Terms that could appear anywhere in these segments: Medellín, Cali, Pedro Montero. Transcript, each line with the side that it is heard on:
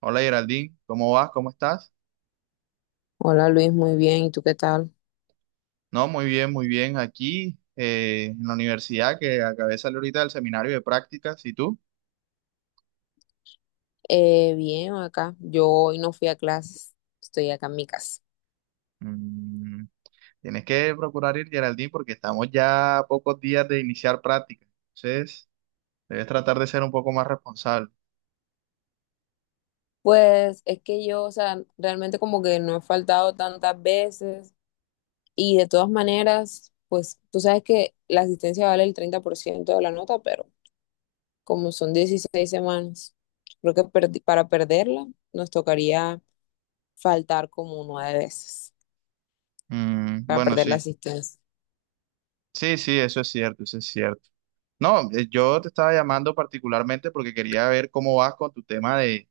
right: Hola Geraldine, ¿cómo vas? ¿Cómo estás?
left: Hola Luis, muy bien. ¿Y tú qué tal?
right: No, muy bien, muy bien. Aquí en la universidad que acabé de salir ahorita del seminario de prácticas, ¿y tú?
left: Bien, acá. Yo hoy no fui a clases, estoy acá en mi casa.
right: Mm, tienes que procurar ir, Geraldine, porque estamos ya a pocos días de iniciar prácticas. Entonces, debes tratar de ser un poco más responsable.
left: Pues es que yo, o sea, realmente como que no he faltado tantas veces y de todas maneras, pues tú sabes que la asistencia vale el 30% de la nota, pero como son 16 semanas, creo que para perderla nos tocaría faltar como nueve veces
right: Mm,
left: para
right: bueno,
left: perder la
right: sí.
left: asistencia.
right: Sí, sí, eso es cierto, eso es cierto. No, yo te estaba llamando particularmente porque quería ver cómo vas con tu tema de,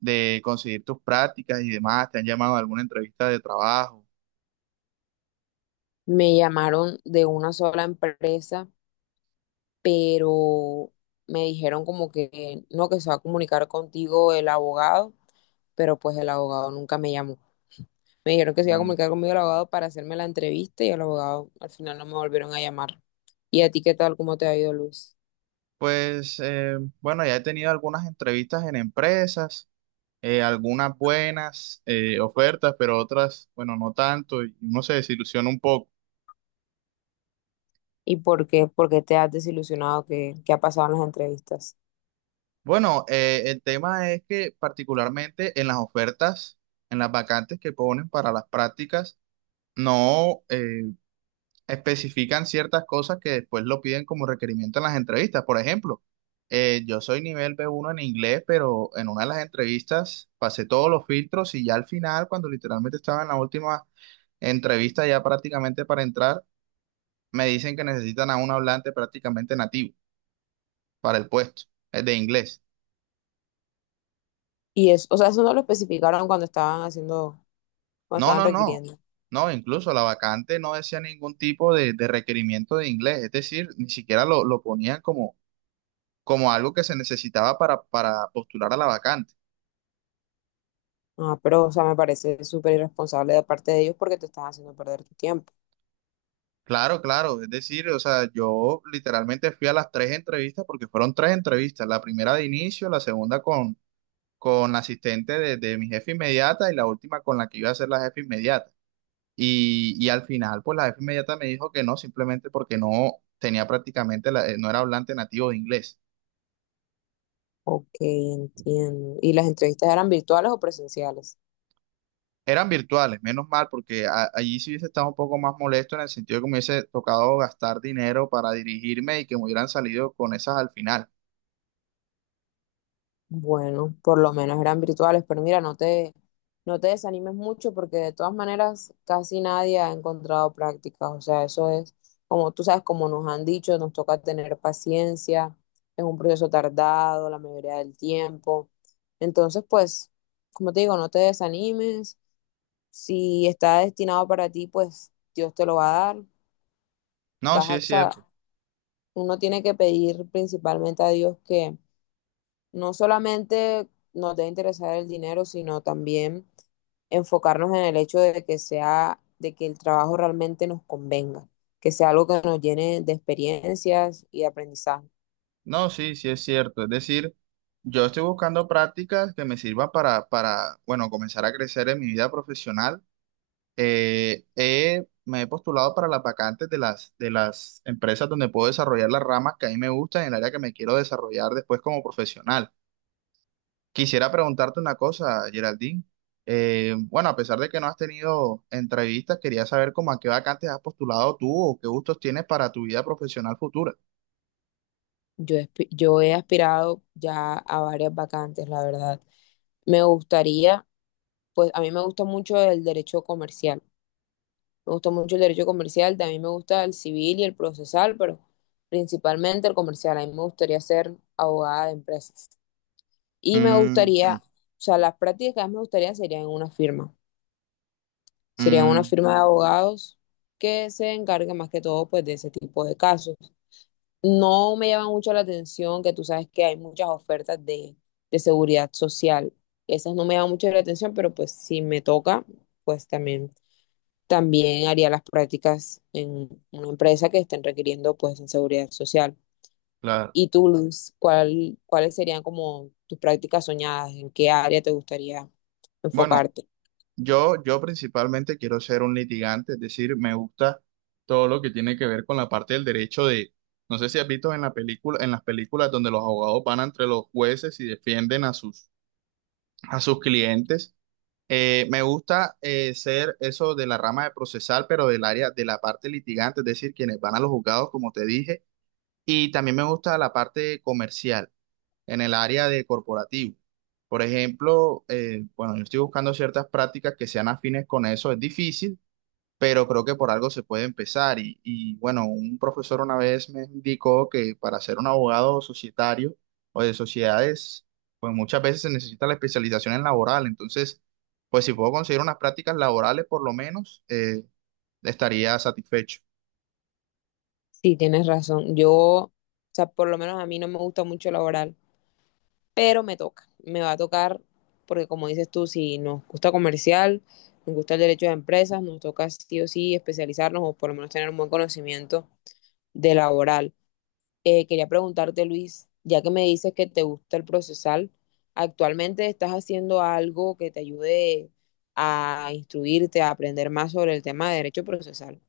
right: de conseguir tus prácticas y demás. ¿Te han llamado a alguna entrevista de trabajo?
left: Me llamaron de una sola empresa, pero me dijeron como que no, que se va a comunicar contigo el abogado, pero pues el abogado nunca me llamó. Me dijeron que se iba a
right: Mm.
left: comunicar conmigo el abogado para hacerme la entrevista y el abogado al final no me volvieron a llamar. ¿Y a ti qué tal? ¿Cómo te ha ido, Luis?
right: Pues bueno, ya he tenido algunas entrevistas en empresas, algunas buenas ofertas, pero otras, bueno, no tanto, y uno se desilusiona un poco.
left: ¿Y por qué? ¿Por qué te has desilusionado? ¿Qué ha pasado en las entrevistas?
right: Bueno, el tema es que particularmente en las ofertas, en las vacantes que ponen para las prácticas, no, especifican ciertas cosas que después lo piden como requerimiento en las entrevistas. Por ejemplo, yo soy nivel b uno en inglés, pero en una de las entrevistas pasé todos los filtros y ya al final, cuando literalmente estaba en la última entrevista, ya prácticamente para entrar, me dicen que necesitan a un hablante prácticamente nativo para el puesto, de inglés.
left: Y eso, o sea, eso no lo especificaron cuando estaban haciendo, cuando
right: No,
left: estaban
right: no, no.
left: requiriendo.
right: No, incluso la vacante no decía ningún tipo de requerimiento de inglés, es decir, ni siquiera lo ponían como como algo que se necesitaba para postular a la vacante.
left: Ah, pero, o sea, me parece súper irresponsable de parte de ellos porque te están haciendo perder tu tiempo.
right: Claro, claro, es decir, o sea, yo literalmente fui a las tres entrevistas porque fueron tres entrevistas, la primera de inicio, la segunda con la asistente de mi jefe inmediata y la última con la que iba a ser la jefe inmediata. Y al final, pues la jefe inmediata me dijo que no, simplemente porque no tenía prácticamente, no era hablante nativo de inglés.
left: Ok, entiendo. ¿Y las entrevistas eran virtuales o presenciales?
right: Eran virtuales, menos mal, porque allí sí hubiese estado un poco más molesto en el sentido de que me hubiese tocado gastar dinero para dirigirme y que me hubieran salido con esas al final.
left: Bueno, por lo menos eran virtuales, pero mira, no te desanimes mucho porque de todas maneras casi nadie ha encontrado prácticas. O sea, eso es, como tú sabes, como nos han dicho, nos toca tener paciencia, es un proceso tardado la mayoría del tiempo. Entonces, pues, como te digo, no te desanimes. Si está destinado para ti, pues Dios te lo va a dar.
right: No,
left: Vas
right: sí
left: a,
right: es
left: o sea,
right: cierto.
left: uno tiene que pedir principalmente a Dios que no solamente nos debe interesar el dinero, sino también enfocarnos en el hecho de que sea, de que el trabajo realmente nos convenga, que sea algo que nos llene de experiencias y de aprendizaje.
right: No, sí, sí es cierto. Es decir, yo estoy buscando prácticas que me sirvan para, bueno, comenzar a crecer en mi vida profesional. Me he postulado para las vacantes de de las empresas donde puedo desarrollar las ramas que a mí me gustan y el área que me quiero desarrollar después como profesional. Quisiera preguntarte una cosa, Geraldine. Bueno, a pesar de que no has tenido entrevistas, quería saber cómo a qué vacantes has postulado tú o qué gustos tienes para tu vida profesional futura.
left: Yo, yo he aspirado ya a varias vacantes, la verdad. Me gustaría, pues a mí me gusta mucho el derecho comercial. Me gusta mucho el derecho comercial, también me gusta el civil y el procesal, pero principalmente el comercial. A mí me gustaría ser abogada de empresas. Y me
right: Mm, mm,
left: gustaría, o sea, las prácticas que más me gustaría serían en una firma. Serían una
right: mm,
left: firma de abogados que se encargue más que todo pues de ese tipo de casos. No me llama mucho la atención, que tú sabes que hay muchas ofertas de seguridad social. Esas no me llaman mucho la atención, pero pues si me toca, pues también también haría las prácticas en una empresa que estén requiriendo pues en seguridad social.
right: claro.
left: ¿Y tú, Luz, cuáles serían como tus prácticas soñadas? ¿En qué área te gustaría
right: Bueno,
left: enfocarte?
right: yo principalmente quiero ser un litigante, es decir, me gusta todo lo que tiene que ver con la parte del derecho de, no sé si has visto en la película, en las películas donde los abogados van entre los jueces y defienden a a sus clientes. Me gusta ser eso de la rama de procesal, pero del área de la parte litigante, es decir, quienes van a los juzgados, como te dije, y también me gusta la parte comercial, en el área de corporativo. Por ejemplo, bueno, yo estoy buscando ciertas prácticas que sean afines con eso, es difícil, pero creo que por algo se puede empezar. Bueno, un profesor una vez me indicó que para ser un abogado societario o de sociedades, pues muchas veces se necesita la especialización en laboral. Entonces, pues si puedo conseguir unas prácticas laborales, por lo menos, estaría satisfecho.
left: Sí, tienes razón. Yo, o sea, por lo menos a mí no me gusta mucho el laboral, pero me toca. Me va a tocar porque, como dices tú, si nos gusta comercial, nos gusta el derecho de empresas, nos toca sí o sí especializarnos o por lo menos tener un buen conocimiento de laboral. Quería preguntarte, Luis, ya que me dices que te gusta el procesal, ¿actualmente estás haciendo algo que te ayude a instruirte, a aprender más sobre el tema de derecho procesal?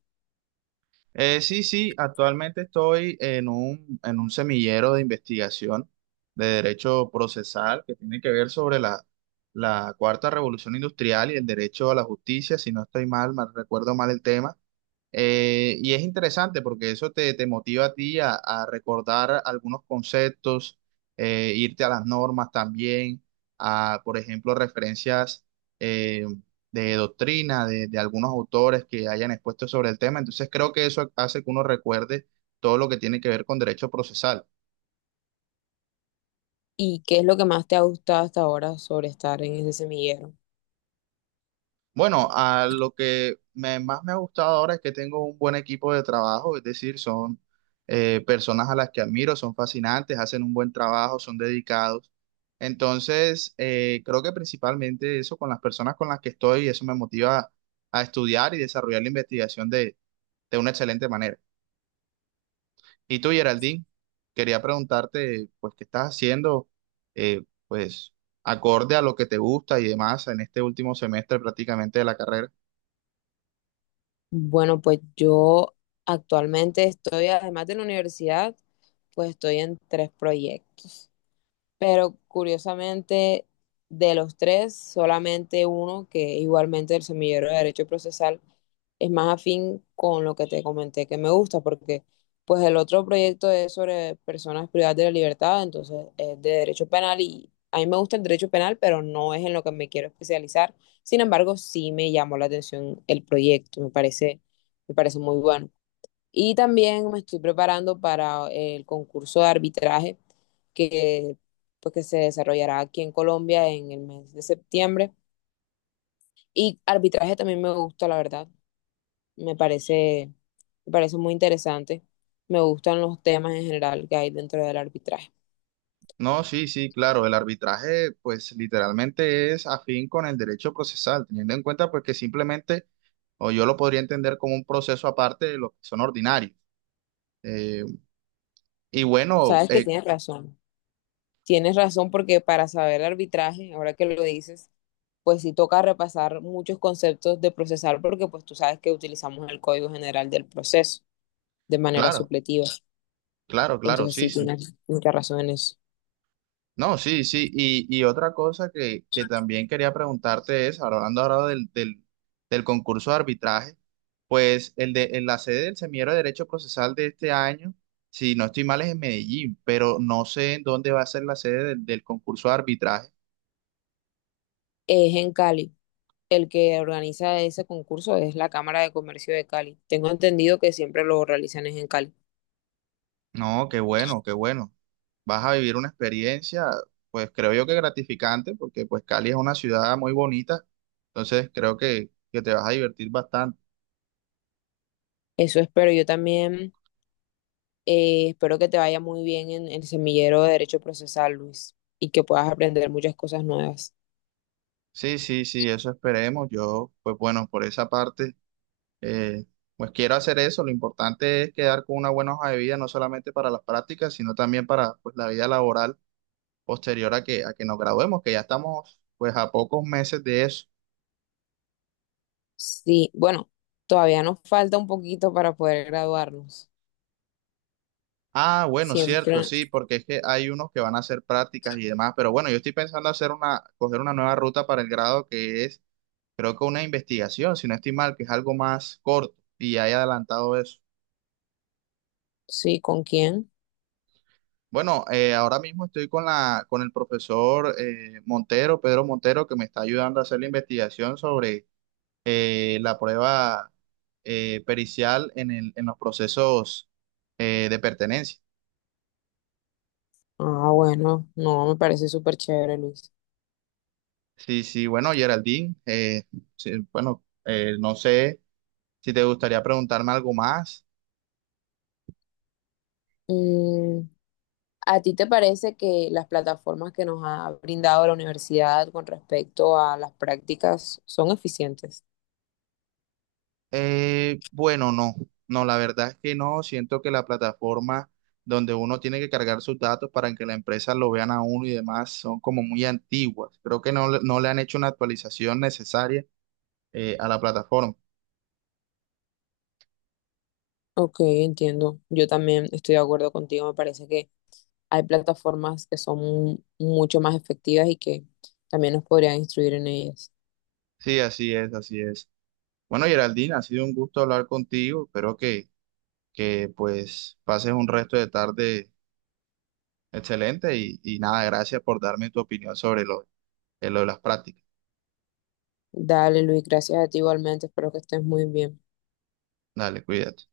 right: Sí, sí, actualmente estoy en en un semillero de investigación de derecho procesal que tiene que ver sobre la cuarta revolución industrial y el derecho a la justicia, si no estoy mal, mal recuerdo mal el tema. Y es interesante porque eso te motiva a ti a recordar algunos conceptos, irte a las normas también, a, por ejemplo, referencias eh, de doctrina de algunos autores que hayan expuesto sobre el tema. Entonces creo que eso hace que uno recuerde todo lo que tiene que ver con derecho procesal.
left: ¿Y qué es lo que más te ha gustado hasta ahora sobre estar en ese semillero?
right: Bueno, a lo que más me ha gustado ahora es que tengo un buen equipo de trabajo, es decir, son personas a las que admiro, son fascinantes, hacen un buen trabajo, son dedicados. Entonces, creo que principalmente eso con las personas con las que estoy, eso me motiva a estudiar y desarrollar la investigación de una excelente manera. Y tú, Geraldine, quería preguntarte, pues, ¿qué estás haciendo? Pues, acorde a lo que te gusta y demás en este último semestre prácticamente de la carrera.
left: Bueno, pues yo actualmente estoy, además de la universidad, pues estoy en tres proyectos. Pero curiosamente, de los tres, solamente uno, que es igualmente el semillero de derecho procesal, es más afín con lo que te comenté que me gusta, porque pues el otro proyecto es sobre personas privadas de la libertad, entonces es de derecho penal y a mí me gusta el derecho penal, pero no es en lo que me quiero especializar. Sin embargo, sí me llamó la atención el proyecto, me parece muy bueno. Y también me estoy preparando para el concurso de arbitraje que, pues, que se desarrollará aquí en Colombia en el mes de septiembre. Y arbitraje también me gusta, la verdad. Me parece, me parece muy interesante. Me gustan los temas en general que hay dentro del arbitraje.
right: No, sí, sí, claro, el arbitraje pues literalmente es afín con el derecho procesal, teniendo en cuenta pues que simplemente, o yo lo podría entender como un proceso aparte de los que son ordinarios. Eh, y bueno,
left: Sabes que
right: eh,
left: tienes razón. Tienes razón porque para saber arbitraje, ahora que lo dices, pues sí toca repasar muchos conceptos de procesal porque pues tú sabes que utilizamos el Código General del Proceso de manera
right: claro,
left: supletiva.
right: claro, claro,
left: Entonces
right: sí,
left: sí
right: sí.
left: tienes mucha razón en eso.
right: No, sí, sí. Y otra cosa que también quería preguntarte es, hablando ahora del concurso de arbitraje, pues el de, en la sede del Semillero de Derecho Procesal de este año, si no estoy mal, es en Medellín, pero no sé en dónde va a ser la sede del concurso de arbitraje.
left: Es en Cali. El que organiza ese concurso es la Cámara de Comercio de Cali. Tengo entendido que siempre lo realizan es en Cali.
right: No, qué bueno, qué bueno. Vas a vivir una experiencia, pues creo yo que gratificante, porque pues Cali es una ciudad muy bonita, entonces creo que te vas a divertir bastante.
left: Eso espero. Yo también espero que te vaya muy bien en el semillero de Derecho Procesal, Luis, y que puedas aprender muchas cosas nuevas.
right: Sí, sí, sí, eso esperemos. Yo, pues bueno, por esa parte, eh, pues quiero hacer eso. Lo importante es quedar con una buena hoja de vida, no solamente para las prácticas, sino también para pues, la vida laboral posterior a a que nos graduemos, que ya estamos pues a pocos meses de eso.
left: Sí, bueno, todavía nos falta un poquito para poder graduarnos.
right: Ah, bueno, cierto,
left: Siempre,
right: sí, porque es que hay unos que van a hacer prácticas y demás, pero bueno, yo estoy pensando hacer una, coger una nueva ruta para el grado que es, creo que una investigación, si no estoy mal, que es algo más corto y ya he adelantado eso.
left: sí, ¿con quién?
right: Bueno, ahora mismo estoy con la, con el profesor Montero, Pedro Montero, que me está ayudando a hacer la investigación sobre la prueba pericial en el, en los procesos de pertenencia.
left: Ah, bueno, no, me parece súper chévere, Luis.
right: Sí, sí, bueno, Geraldine, sí, bueno, no sé si te gustaría preguntarme algo más.
left: Mm, ¿A ti te parece que las plataformas que nos ha brindado la universidad con respecto a las prácticas son eficientes?
right: Bueno, no, no, la verdad es que no. Siento que la plataforma donde uno tiene que cargar sus datos para que la empresa lo vean a uno y demás son como muy antiguas. Creo que no, no le han hecho una actualización necesaria a la plataforma.
left: Ok, entiendo. Yo también estoy de acuerdo contigo. Me parece que hay plataformas que son mucho más efectivas y que también nos podrían instruir en ellas.
right: Sí, así es, así es. Bueno, Geraldine, ha sido un gusto hablar contigo. Espero que pues pases un resto de tarde excelente y nada, gracias por darme tu opinión sobre lo de las prácticas.
left: Dale, Luis, gracias a ti igualmente, espero que estés muy bien.
right: Dale, cuídate.